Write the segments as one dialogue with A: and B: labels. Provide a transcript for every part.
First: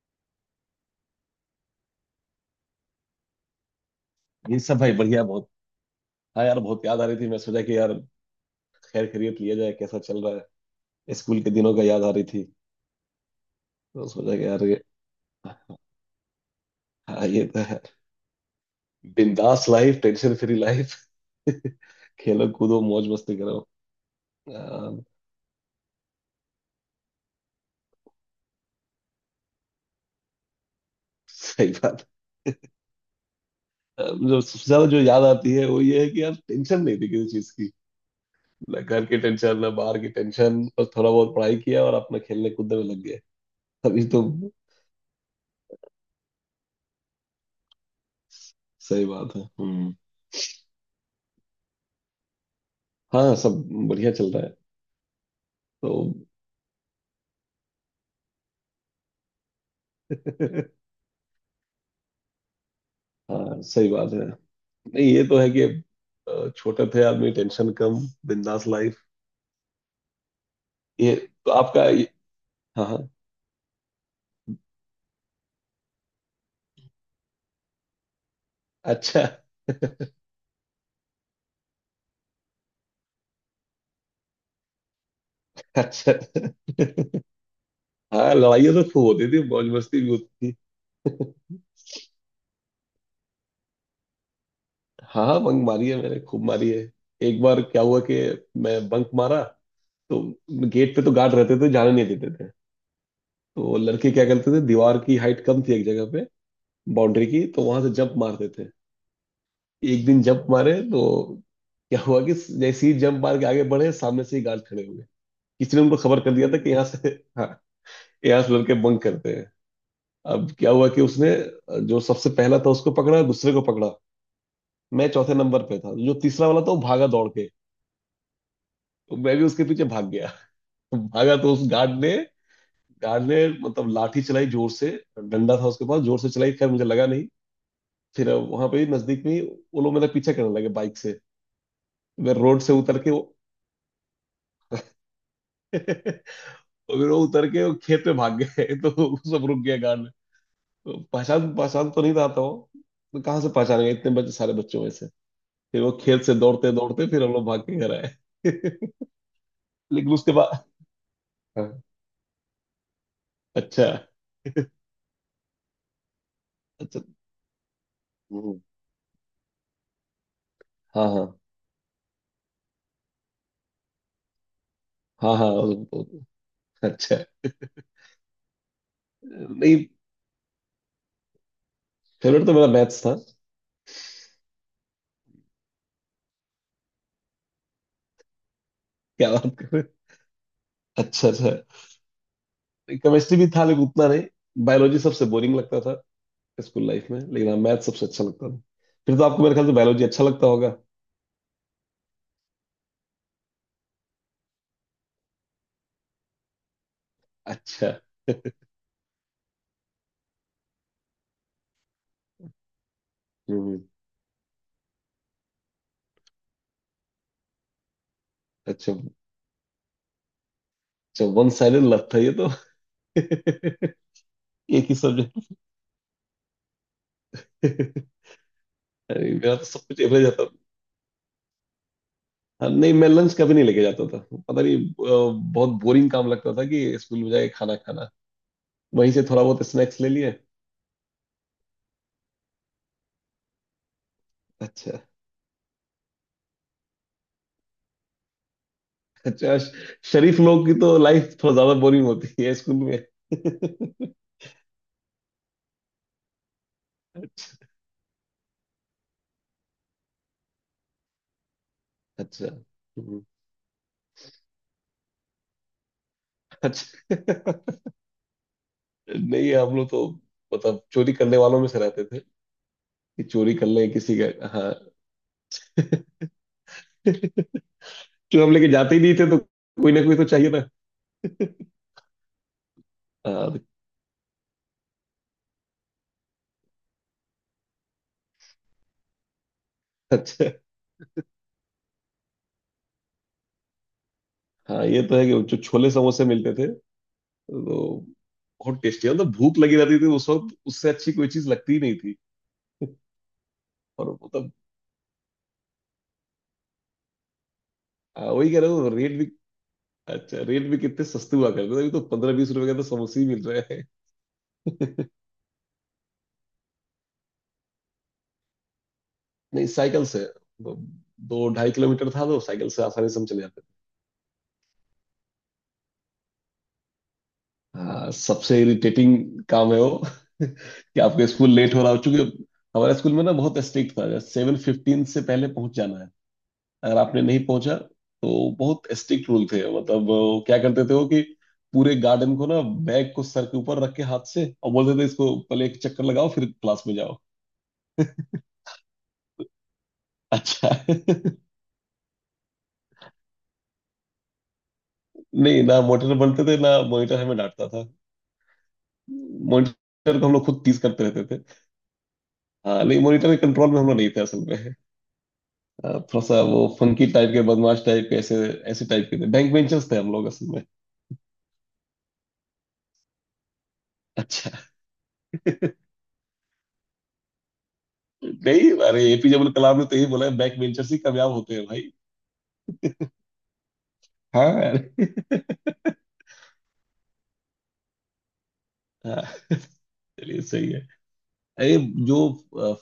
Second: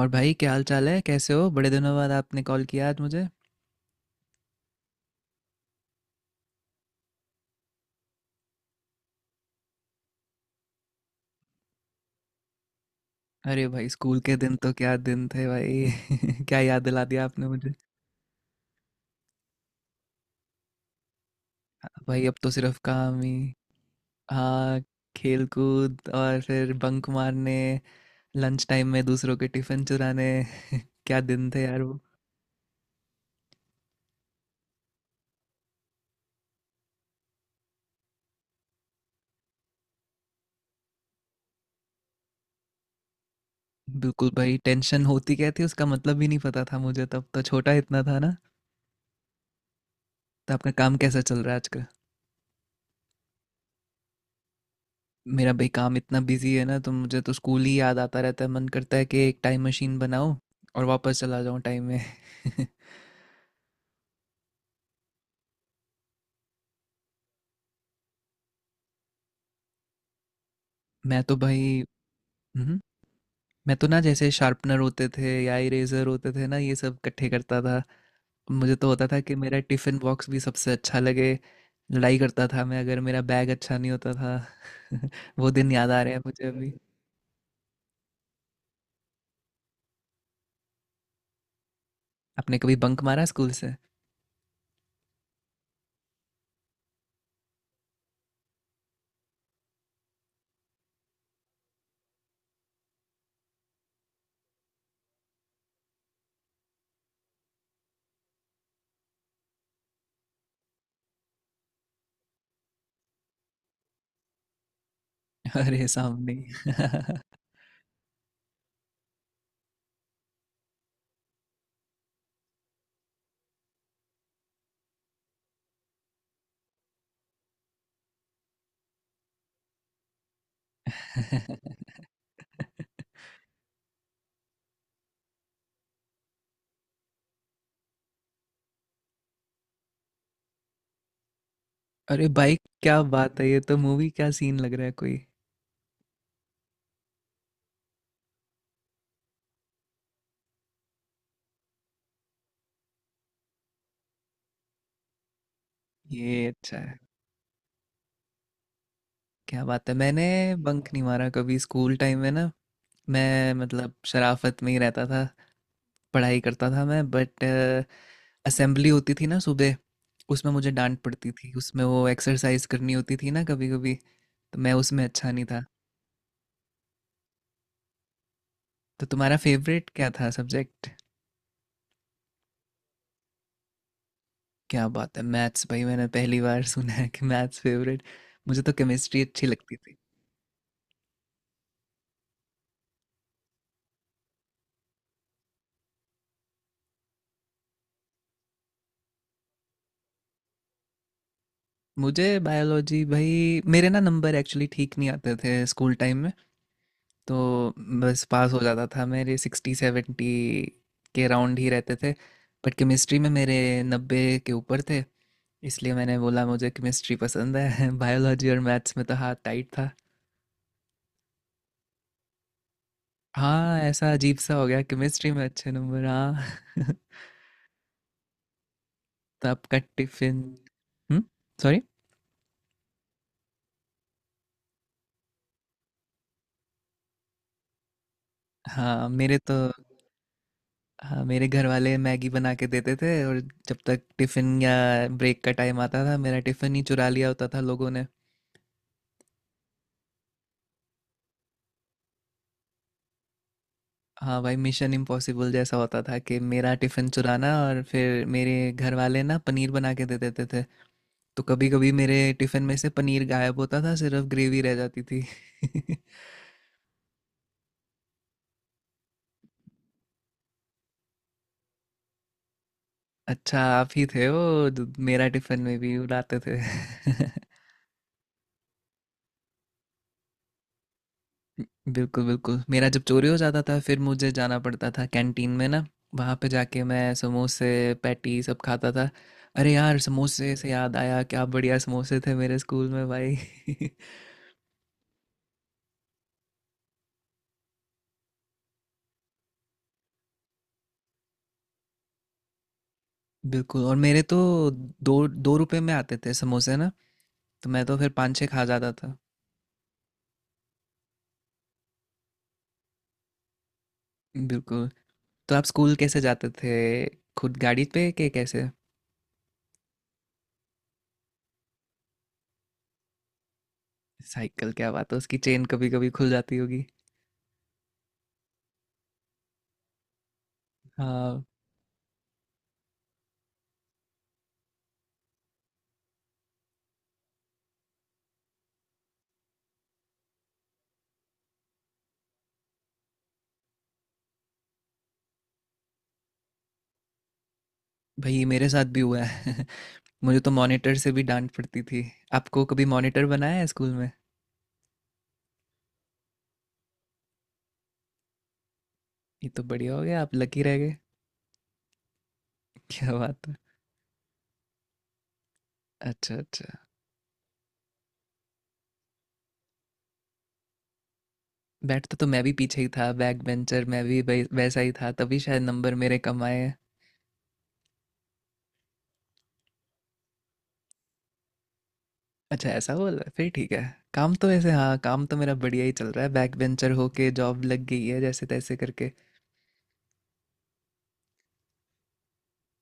A: और भाई क्या हाल चाल है कैसे हो बड़े दिनों बाद आपने कॉल किया आज मुझे।
B: ये सब भाई बढ़िया बहुत। हाँ यार, बहुत याद आ रही थी, मैं सोचा कि यार। खैर खैरियत लिया जाए, कैसा चल रहा है। स्कूल के दिनों का याद आ रही थी।
A: अरे भाई
B: तो
A: स्कूल के
B: सोचा कि
A: दिन
B: यार
A: तो
B: ये।
A: क्या दिन थे भाई क्या याद दिला दिया
B: हाँ, ये
A: आपने
B: तो
A: मुझे।
B: है। बिंदास लाइफ, टेंशन फ्री लाइफ।
A: भाई अब
B: खेलो
A: तो सिर्फ
B: कूदो, मौज
A: काम ही।
B: मस्ती करो।
A: हाँ।
B: अम,
A: खेल कूद और फिर बंक मारने लंच टाइम में दूसरों के टिफिन चुराने। क्या दिन थे
B: सही
A: यार वो।
B: बात। जो सबसे ज्यादा जो याद आती है वो ये है कि यार टेंशन नहीं थी किसी चीज की। ना घर की टेंशन, ना बाहर की टेंशन, बस थोड़ा बहुत पढ़ाई किया और अपना खेलने कूदने में लग गए। अभी तो।
A: बिल्कुल भाई टेंशन होती क्या थी उसका मतलब भी नहीं पता था मुझे तब तो छोटा इतना था ना।
B: सही बात है। हम्म।
A: तो आपका काम कैसा चल रहा है आजकल।
B: हाँ, सब बढ़िया चल रहा है।
A: मेरा भाई
B: तो।
A: काम इतना बिजी है ना तो मुझे तो स्कूल ही याद आता रहता है मन करता है कि एक टाइम मशीन बनाओ और वापस चला जाऊं टाइम में।
B: हाँ, सही बात है। नहीं ये तो है कि। छोटे थे आदमी, टेंशन कम। बिंदास लाइफ। ये।
A: मैं तो
B: तो
A: भाई।
B: आपका
A: हम्म,
B: हाँ हाँ।
A: मैं तो ना जैसे शार्पनर होते थे या इरेजर होते थे ना ये सब इकट्ठे करता था। मुझे तो होता था
B: अच्छा
A: कि मेरा टिफिन बॉक्स भी सबसे अच्छा लगे। लड़ाई करता था मैं अगर मेरा बैग अच्छा नहीं होता था। वो दिन याद आ रहे
B: अच्छा।
A: हैं मुझे अभी।
B: हाँ, लड़ाइयाँ तो खूब होती थी, मौज मस्ती भी होती थी।
A: आपने कभी बंक मारा स्कूल से?
B: हाँ हाँ, बंक मारी है मैंने, खूब मारी है। एक बार क्या हुआ कि। मैं बंक मारा। तो। गेट पे तो गार्ड रहते थे, जाने नहीं देते थे। तो लड़के क्या करते थे, दीवार की हाइट कम थी एक जगह पे। बाउंड्री की, तो वहां से जंप मारते थे। एक दिन जंप मारे तो। क्या हुआ कि। जैसे ही जंप मार के आगे बढ़े, सामने से ही गार्ड खड़े हुए। किसी ने
A: अरे
B: उनको खबर कर
A: सामने
B: दिया था कि यहाँ से।
A: ही।
B: हाँ। यहाँ से लड़के बंक करते हैं। अब क्या हुआ कि उसने। जो सबसे पहला था उसको पकड़ा, दूसरे को पकड़ा। मैं चौथे नंबर पे था, जो तीसरा वाला था वो भागा दौड़ के। तो मैं भी उसके पीछे भाग गया। तो भागा तो उस गार्ड ने। गार्ड ने मतलब लाठी चलाई जोर से। डंडा था उसके पास, जोर से चलाई, खैर मुझे लगा नहीं। फिर वहां पे ही, नजदीक में ही। वो लोग मेरा पीछा करने लगे बाइक से।
A: अरे
B: मैं
A: भाई
B: रोड से उतर
A: क्या
B: के वो।
A: बात है ये तो मूवी क्या सीन लग रहा है कोई।
B: और। फिर वो उतर के वो खेत में भाग गए तो वो सब रुक गया, गार्ड। पहचान पहचान तो नहीं आता वो। तो कहाँ से पहचानेंगे, इतने बच्चे, सारे बच्चों में से। फिर वो खेत से
A: ये
B: दौड़ते
A: अच्छा है।
B: दौड़ते, फिर हम लोग भाग के घर आए।
A: क्या बात है
B: लेकिन
A: मैंने
B: उसके बाद।
A: बंक नहीं मारा कभी
B: हाँ,
A: स्कूल टाइम में ना। मैं
B: अच्छा
A: मतलब शराफत में ही रहता था। पढ़ाई करता था
B: अच्छा।
A: मैं बट
B: हम्म।
A: असेंबली होती थी ना सुबह। उसमें मुझे डांट
B: हाँ हाँ।
A: पड़ती थी उसमें वो एक्सरसाइज करनी होती थी ना कभी कभी। तो मैं उसमें अच्छा
B: हाँ
A: नहीं
B: हाँ
A: था।
B: अच्छा।
A: तो तुम्हारा
B: नहीं,
A: फेवरेट क्या था सब्जेक्ट?
B: फेवरेट तो मेरा मैथ्स था।
A: क्या बात है मैथ्स भाई मैंने पहली बार सुना है कि मैथ्स फेवरेट। मुझे तो केमिस्ट्री
B: क्या
A: अच्छी
B: बात कर
A: लगती
B: रहे हो?
A: थी।
B: अच्छा अच्छा। केमिस्ट्री भी था लेकिन उतना नहीं। बायोलॉजी सबसे बोरिंग लगता था स्कूल लाइफ में, लेकिन हाँ, मैथ सबसे अच्छा लगता था। फिर तो आपको मेरे ख्याल से बायोलॉजी अच्छा लगता होगा।
A: मुझे बायोलॉजी भाई मेरे ना नंबर एक्चुअली ठीक नहीं आते थे स्कूल टाइम। तो
B: अच्छा।
A: बस पास हो जाता था मेरे सिक्सटी सेवेंटी के राउंड ही रहते थे। बट केमिस्ट्री में मेरे
B: हम्म।
A: नब्बे के ऊपर थे। इसलिए मैंने बोला मुझे केमिस्ट्री पसंद है बायोलॉजी और
B: अच्छा,
A: मैथ्स में तो हाथ टाइट था।
B: अच्छा वन साइडेड लत था ये तो।
A: हाँ ऐसा
B: एक
A: अजीब सा हो गया
B: ही
A: केमिस्ट्री में
B: सब्जेक्ट।
A: अच्छे नंबर हाँ
B: अरे
A: तो
B: मेरा तो
A: आपका
B: सब कुछ एवरेज
A: टिफिन।
B: आता था।
A: हम्म सॉरी।
B: हाँ, नहीं मैं लंच कभी नहीं लेके जाता था। पता नहीं, बहुत बोरिंग काम लगता था कि स्कूल में जाके खाना खाना।
A: हाँ
B: वहीं से
A: मेरे
B: थोड़ा
A: तो।
B: बहुत स्नैक्स ले लिए।
A: हाँ मेरे घर वाले मैगी बना के देते थे और जब तक टिफिन या
B: अच्छा।
A: ब्रेक का टाइम आता था मेरा टिफिन ही चुरा लिया होता था लोगों ने।
B: अच्छा शरीफ लोग की तो लाइफ थोड़ा ज्यादा बोरिंग होती है स्कूल में।
A: हाँ भाई मिशन इम्पॉसिबल जैसा होता था कि मेरा टिफ़िन चुराना और फिर मेरे घर वाले ना पनीर बना के दे देते थे। तो कभी कभी मेरे
B: अच्छा।
A: टिफ़िन में से
B: हम्म।
A: पनीर गायब होता था सिर्फ ग्रेवी रह जाती थी।
B: अच्छा। नहीं, हम लोग तो। मतलब चोरी करने वालों में से रहते थे। कि चोरी
A: अच्छा
B: कर
A: आप
B: लें
A: ही
B: किसी
A: थे
B: का। हाँ।
A: वो जो मेरा टिफ़िन में भी उड़ाते थे
B: क्यों? हम लेके जाते ही नहीं थे तो। कोई ना कोई तो चाहिए था।
A: बिल्कुल बिल्कुल मेरा जब चोरी हो
B: हाँ,
A: जाता था फिर मुझे जाना पड़ता था कैंटीन में ना। वहाँ पे जाके मैं समोसे पैटी सब खाता था। अरे यार
B: अच्छा।
A: समोसे से याद आया क्या बढ़िया समोसे थे मेरे स्कूल में भाई
B: हाँ, ये तो है कि जो छोले समोसे मिलते थे। तो। बहुत टेस्टी, मतलब भूख लगी रहती थी उस वक्त, उससे अच्छी कोई चीज लगती ही नहीं थी।
A: बिल्कुल और
B: और
A: मेरे तो
B: मतलब।
A: दो दो रुपए में आते थे समोसे ना। तो मैं तो फिर
B: हाँ,
A: पाँच छः
B: वही कह
A: खा
B: रहा हूँ,
A: जाता था।
B: रेट भी। अच्छा, रेट भी कितने सस्ते हुआ करते थे। अभी तो 15-20 रुपए का तो समोसे ही मिल रहे
A: बिल्कुल।
B: हैं।
A: तो आप स्कूल कैसे जाते थे खुद गाड़ी पे के कैसे?
B: नहीं, साइकिल से। दो 2-2.5 किलोमीटर था तो साइकिल से आसानी से हम चले जाते थे।
A: साइकिल क्या बात है उसकी चेन कभी कभी खुल जाती होगी।
B: हाँ, सबसे इरिटेटिंग काम है वो कि आपका
A: हाँ
B: स्कूल लेट हो रहा हो, चूंकि। हमारे स्कूल में ना बहुत स्ट्रिक्ट था, 7:15 से पहले पहुंच जाना है। अगर आपने नहीं पहुंचा। तो बहुत स्ट्रिक्ट रूल थे, मतलब वो क्या करते थे वो कि। पूरे गार्डन को ना। बैग को सर के ऊपर रख के हाथ से और बोलते थे, इसको पहले एक चक्कर लगाओ फिर क्लास में जाओ।
A: भाई मेरे साथ भी हुआ है मुझे तो
B: अच्छा।
A: मॉनिटर से भी
B: नहीं।
A: डांट पड़ती थी। आपको कभी मॉनिटर बनाया है स्कूल में?
B: ना मॉनिटर बनते थे, ना मॉनिटर हमें डांटता था।
A: ये तो बढ़िया हो
B: मॉनिटर
A: गया
B: को हम
A: आप
B: लोग
A: लकी
B: खुद
A: रह
B: टीज
A: गए।
B: करते रहते थे। हाँ, नहीं
A: क्या
B: मॉनिटर के
A: बात है।
B: कंट्रोल में हम लोग नहीं थे असल में। हाँ, थोड़ा
A: अच्छा
B: सा
A: अच्छा
B: वो फंकी टाइप के, बदमाश टाइप के, ऐसे। ऐसे टाइप के थे, बैक बेंचर्स थे हम लोग असल में।
A: बैठता तो मैं भी पीछे ही था बैक बेंचर मैं भी
B: अच्छा।
A: वैसा ही था तभी शायद नंबर मेरे कम आए।
B: नहीं, अरे एपीजे अब्दुल कलाम ने तो यही बोला है, बैक बेंचर्स ही कामयाब होते हैं भाई।
A: अच्छा ऐसा बोल रहा है फिर ठीक है। काम तो
B: हाँ।
A: वैसे हाँ
B: अरे
A: काम तो मेरा बढ़िया ही चल रहा है बैक बेंचर होके जॉब लग गई है जैसे तैसे करके।
B: हाँ। चलिए, सही है। अरे। जो।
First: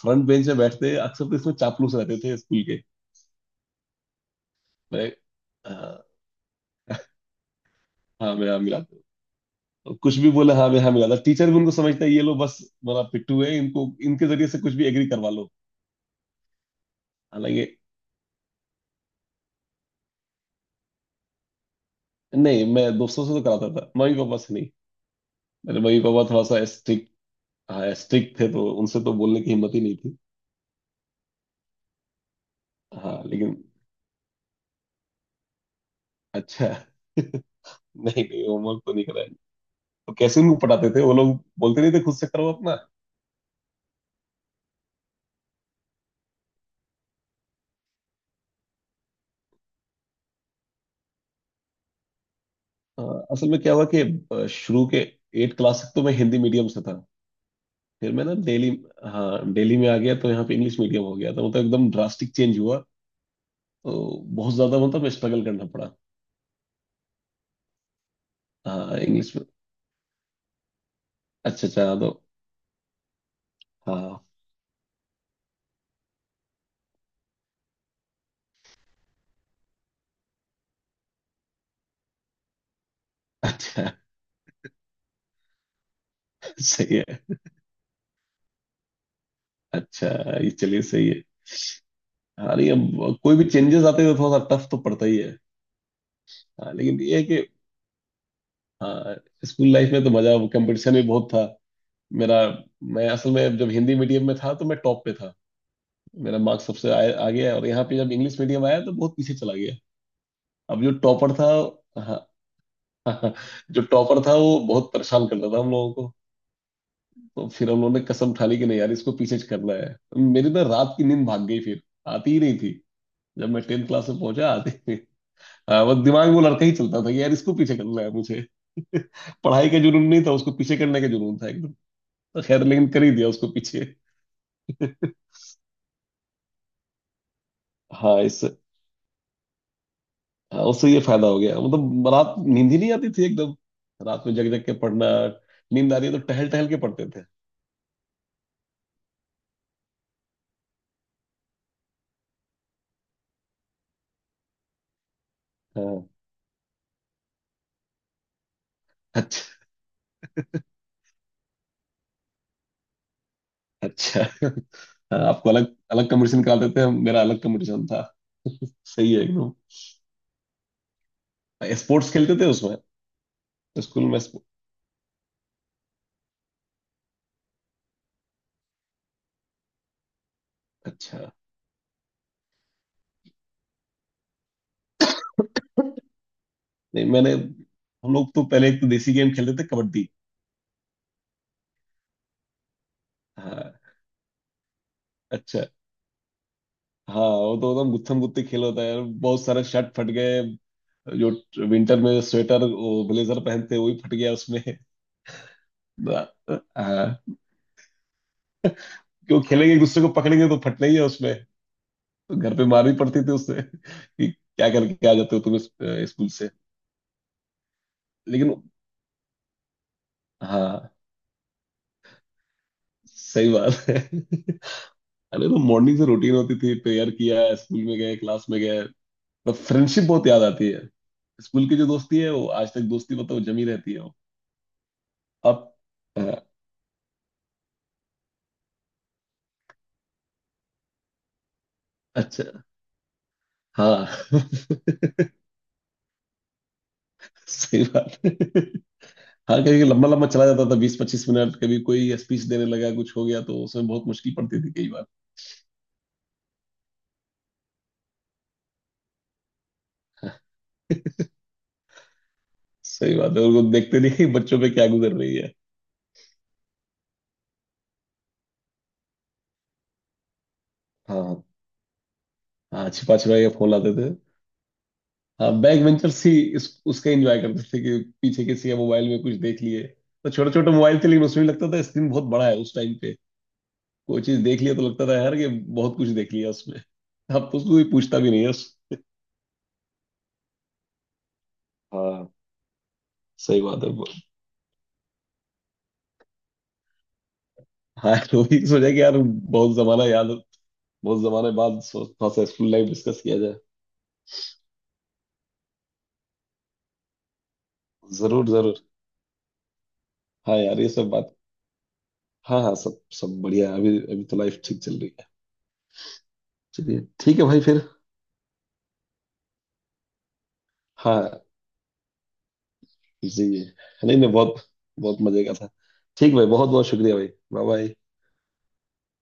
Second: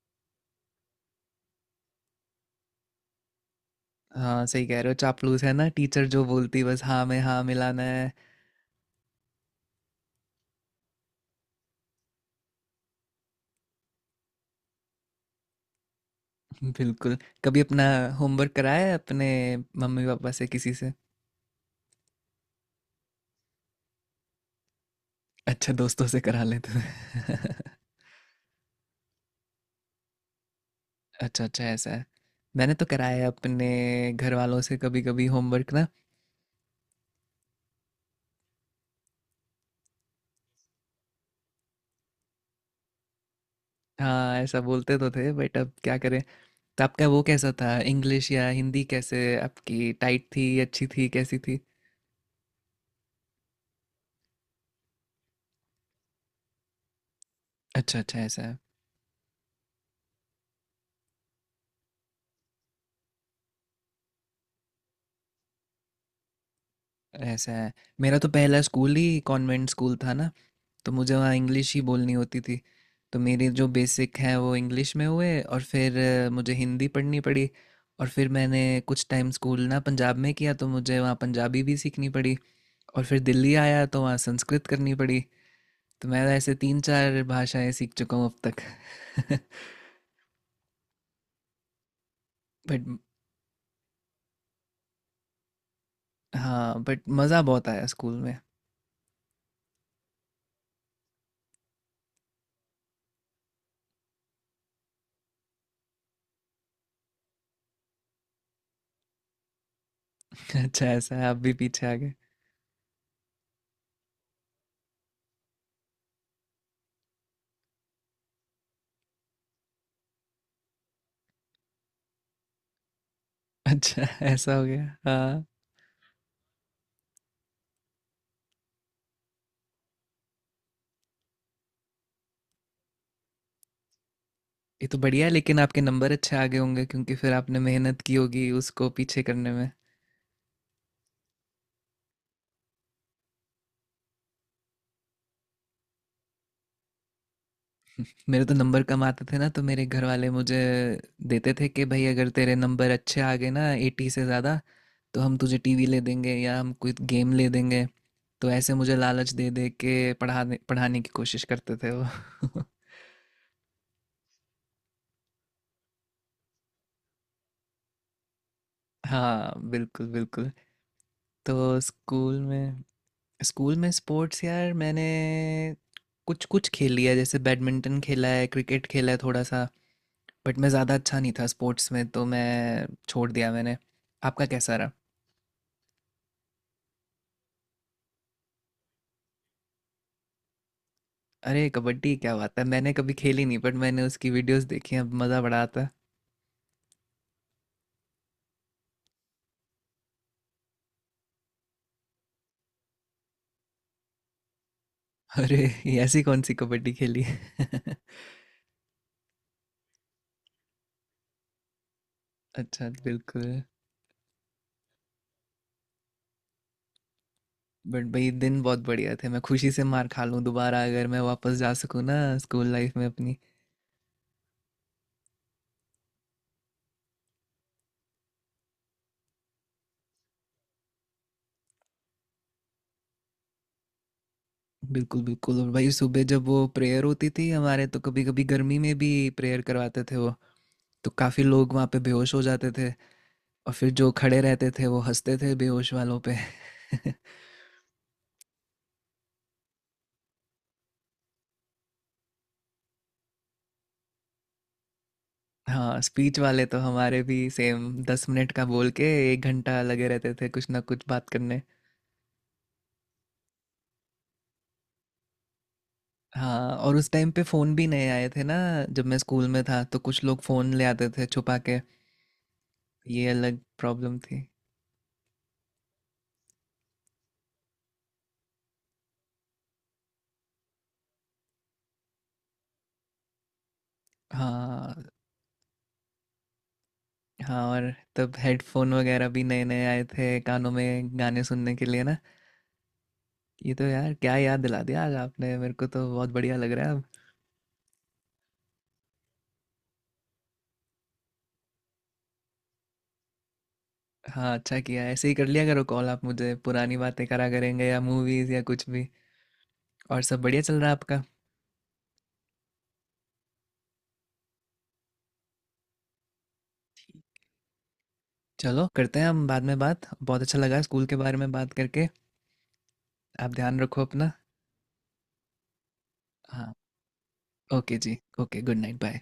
B: फ्रंट बेंच में बैठते अक्सर, तो इसमें चापलूस रहते थे स्कूल के।
A: हाँ सही कह रहे हो
B: मैं।
A: चापलूस है ना
B: अ,
A: टीचर जो बोलती बस हाँ में हाँ मिलाना है।
B: हाँ, मैं हाँ मिला था। और कुछ भी बोला हाँ, मैं हाँ मिला था, टीचर भी उनको समझता है ये लोग बस। मेरा पिट्ठू है इनको, इनके जरिए से कुछ भी एग्री करवा लो।
A: बिल्कुल। कभी
B: हालांकि।
A: अपना होमवर्क कराया है अपने मम्मी पापा से किसी से?
B: नहीं, मैं दोस्तों से तो कराता था, मम्मी पापा से नहीं।
A: अच्छा
B: मेरे मम्मी
A: दोस्तों से
B: पापा
A: करा
B: थोड़ा सा
A: लेते
B: स्ट्रिक्ट।
A: थे।
B: हाँ स्ट्रिक्ट थे, तो उनसे तो बोलने की हिम्मत ही नहीं थी।
A: अच्छा अच्छा ऐसा है। मैंने तो कराया
B: हाँ
A: है
B: लेकिन।
A: अपने घर वालों से कभी कभी होमवर्क ना।
B: अच्छा। नहीं नहीं, होमवर्क तो नहीं कराया। तो कैसे उनको पढ़ाते थे, वो लोग बोलते नहीं थे खुद से करो अपना।
A: हाँ ऐसा बोलते तो थे बट अब क्या करें। तो आपका वो कैसा था इंग्लिश या हिंदी कैसे आपकी टाइट थी अच्छी थी कैसी थी?
B: अ, असल में क्या हुआ कि। शुरू के। 8 क्लास तक तो मैं हिंदी मीडियम से था।
A: अच्छा
B: फिर
A: अच्छा
B: मैं ना
A: ऐसा है।
B: दिल्ली। हाँ, दिल्ली में आ गया तो यहाँ पे इंग्लिश मीडियम हो गया, तो मतलब एकदम ड्रास्टिक चेंज हुआ। तो। बहुत ज्यादा मतलब स्ट्रगल करना पड़ा।
A: ऐसा है मेरा तो पहला स्कूल
B: हाँ,
A: ही
B: इंग्लिश में।
A: कॉन्वेंट स्कूल था ना। तो मुझे वहाँ
B: अच्छा
A: इंग्लिश ही
B: अच्छा, तो।
A: बोलनी होती थी। तो मेरे जो बेसिक
B: हाँ।
A: हैं वो इंग्लिश में हुए और फिर मुझे हिंदी पढ़नी पड़ी। और फिर मैंने कुछ टाइम स्कूल ना पंजाब में किया तो मुझे वहाँ पंजाबी भी सीखनी पड़ी। और फिर दिल्ली आया
B: अच्छा।
A: तो वहाँ संस्कृत करनी पड़ी। तो मैं ऐसे तीन
B: सही है।
A: चार भाषाएं सीख चुका हूँ अब तक
B: अच्छा। ये चलिए, सही है। हाँ नहीं,
A: बट
B: अब कोई भी चेंजेस आते हैं तो थोड़ा सा टफ तो पड़ता ही है। हाँ
A: हाँ
B: लेकिन
A: बट
B: ये है कि।
A: मज़ा बहुत आया स्कूल में।
B: हाँ। स्कूल लाइफ में तो मजा, कंपटीशन भी बहुत था। मेरा। मैं असल में जब हिंदी मीडियम में था तो मैं टॉप पे था। मेरा मार्क्स सबसे आगे है, और यहाँ पे जब इंग्लिश मीडियम आया तो बहुत पीछे चला गया। अब
A: अच्छा
B: जो
A: ऐसा है
B: टॉपर
A: आप
B: था।
A: भी पीछे आ गए।
B: हाँ। जो टॉपर था वो बहुत परेशान करता था हम लोगों को। तो फिर हम लोगों ने कसम उठा ली कि नहीं यार, इसको पीछे करना है। मेरी ना रात की नींद भाग गई फिर। आती ही नहीं थी। जब मैं 10th
A: अच्छा
B: क्लास में पहुंचा,
A: ऐसा हो
B: आती ही
A: गया
B: नहीं।
A: हाँ।
B: हाँ, बस दिमाग में वो लड़का ही चलता था कि यार, इसको पीछे करना है मुझे। पढ़ाई का जुनून नहीं था, उसको पीछे करने का जुनून था एकदम। तो खैर, लेकिन कर ही दिया उसको पीछे।
A: ये तो बढ़िया है लेकिन आपके नंबर अच्छे आ गए होंगे क्योंकि फिर आपने मेहनत की
B: हाँ इस।
A: होगी उसको पीछे करने में।
B: हाँ, उससे ये फायदा हो गया, मतलब रात नींद ही नहीं आती थी एकदम। रात में जग जग के पढ़ना। नींद आ रही है तो टहल टहल के पढ़ते थे।
A: मेरे तो नंबर कम आते थे ना तो मेरे घर वाले मुझे देते थे कि भाई अगर तेरे नंबर अच्छे आ गए ना एटी से ज़्यादा तो हम तुझे टीवी ले
B: हाँ।
A: देंगे या हम कोई गेम ले देंगे। तो ऐसे मुझे लालच
B: अच्छा
A: दे दे के पढ़ाने पढ़ाने की कोशिश करते थे वो
B: अच्छा। हाँ, आपको अलग अलग कंपटीशन निकालते थे, मेरा अलग कंपटीशन था। सही है
A: हाँ
B: एकदम।
A: बिल्कुल बिल्कुल। तो
B: स्पोर्ट्स खेलते
A: स्कूल
B: थे उसमें।
A: में
B: स्कूल में
A: स्पोर्ट्स यार मैंने कुछ कुछ खेल लिया है, जैसे बैडमिंटन खेला है क्रिकेट खेला है थोड़ा सा। बट मैं ज़्यादा अच्छा
B: अच्छा।
A: नहीं था स्पोर्ट्स में तो मैं छोड़ दिया मैंने। आपका कैसा रहा?
B: नहीं मैंने, हम लोग तो पहले एक तो देसी गेम खेलते थे, कबड्डी।
A: अरे कबड्डी क्या बात है मैंने कभी खेली नहीं बट
B: हाँ।
A: मैंने उसकी वीडियोस देखी हैं अब मज़ा बड़ा
B: अच्छा।
A: आता है।
B: हाँ, वो तो एकदम गुत्थम गुत्ती खेल होता है यार। बहुत सारे शर्ट फट गए। जो विंटर में स्वेटर वो ब्लेजर पहनते हैं, वो भी फट गया उसमें।
A: अरे ये ऐसी
B: ब-
A: कौन सी कबड्डी
B: हाँ।
A: खेली
B: क्यों खेलेंगे एक दूसरे को पकड़ेंगे तो फटना ही है उसमें। तो घर पे मार
A: अच्छा
B: भी पड़ती थी
A: बिल्कुल।
B: उससे कि क्या करके आ जाते हो तुम स्कूल से।
A: बट भाई
B: लेकिन।
A: दिन बहुत बढ़िया थे मैं खुशी से मार खा लूँ दोबारा
B: हाँ।
A: अगर मैं वापस जा सकूँ ना स्कूल लाइफ में अपनी।
B: सही बात है। अरे तो मॉर्निंग से रूटीन होती थी, प्रेयर किया, स्कूल में गए, क्लास में गए। तो फ्रेंडशिप बहुत याद आती है। स्कूल की जो दोस्ती है वो आज तक दोस्ती मतलब जमी रहती है वो।
A: बिल्कुल, बिल्कुल और
B: अब।
A: भाई
B: अ,
A: सुबह जब वो प्रेयर होती थी हमारे तो कभी-कभी गर्मी में भी प्रेयर करवाते थे वो, तो काफ़ी लोग वहाँ पे बेहोश हो
B: अच्छा।
A: जाते थे। और फिर
B: हाँ।
A: जो खड़े रहते थे वो हँसते थे बेहोश वालों पे।
B: सही बात है। हाँ, कभी कभी लंबा लंबा चला जाता था, 20-25 मिनट, कभी कोई स्पीच देने लगा कुछ हो गया तो उसमें बहुत मुश्किल पड़ती थी कई बार।
A: हाँ, स्पीच वाले तो हमारे भी सेम 10 मिनट का बोल के 1 घंटा लगे रहते थे कुछ ना कुछ बात करने।
B: सही बात है, उनको देखते नहीं कि बच्चों पे क्या गुजर रही है।
A: हाँ, और उस टाइम पे फ़ोन भी नए आए थे ना जब मैं स्कूल में था तो कुछ लोग फ़ोन ले आते थे
B: हाँ।
A: छुपा के,
B: हाँ, छिपा
A: ये
B: छिपा के
A: अलग
B: फोन लाते थे।
A: प्रॉब्लम थी।
B: हाँ, बैक वेंचर्स ही। इस। उसका एंजॉय करते थे कि पीछे किसी के मोबाइल में कुछ देख लिए। तो छोटे छोटे मोबाइल थे लेकिन उसमें भी लगता था स्क्रीन बहुत बड़ा है उस टाइम पे। कोई चीज देख लिया तो
A: हाँ,
B: लगता था यार कि बहुत कुछ देख लिया उसमें। अब तो
A: हाँ
B: उसको कोई
A: और
B: पूछता भी
A: तब
B: नहीं
A: हेडफोन
B: है।
A: वगैरह भी नए नए आए थे कानों में गाने सुनने के लिए ना।
B: हाँ, सही
A: ये तो
B: बात है।
A: यार क्या याद दिला दिया आज आपने मेरे को तो बहुत बढ़िया लग रहा है अब।
B: हाँ, वही सोचा कि यार बहुत जमाना याद। बहुत जमाने बाद थोड़ा सा स्कूल लाइफ डिस्कस किया जाए।
A: हाँ अच्छा किया ऐसे ही कर लिया करो कॉल आप मुझे पुरानी बातें करा करेंगे या
B: जरूर
A: मूवीज या
B: जरूर।
A: कुछ भी। और सब
B: हाँ
A: बढ़िया चल
B: यार,
A: रहा
B: ये
A: है
B: सब
A: आपका?
B: बात। हाँ हाँ, सब सब बढ़िया है, अभी अभी तो लाइफ ठीक चल रही है। चलिए ठीक है भाई फिर।
A: चलो करते हैं हम बाद में बात बहुत अच्छा लगा स्कूल के बारे
B: हाँ।
A: में बात करके।
B: जी।
A: आप ध्यान रखो
B: नहीं
A: अपना।
B: नहीं, बहुत। बहुत मजे का था। ठीक भाई, बहुत
A: हाँ
B: बहुत शुक्रिया भाई, बाय बाय।
A: ओके जी ओके गुड नाइट बाय।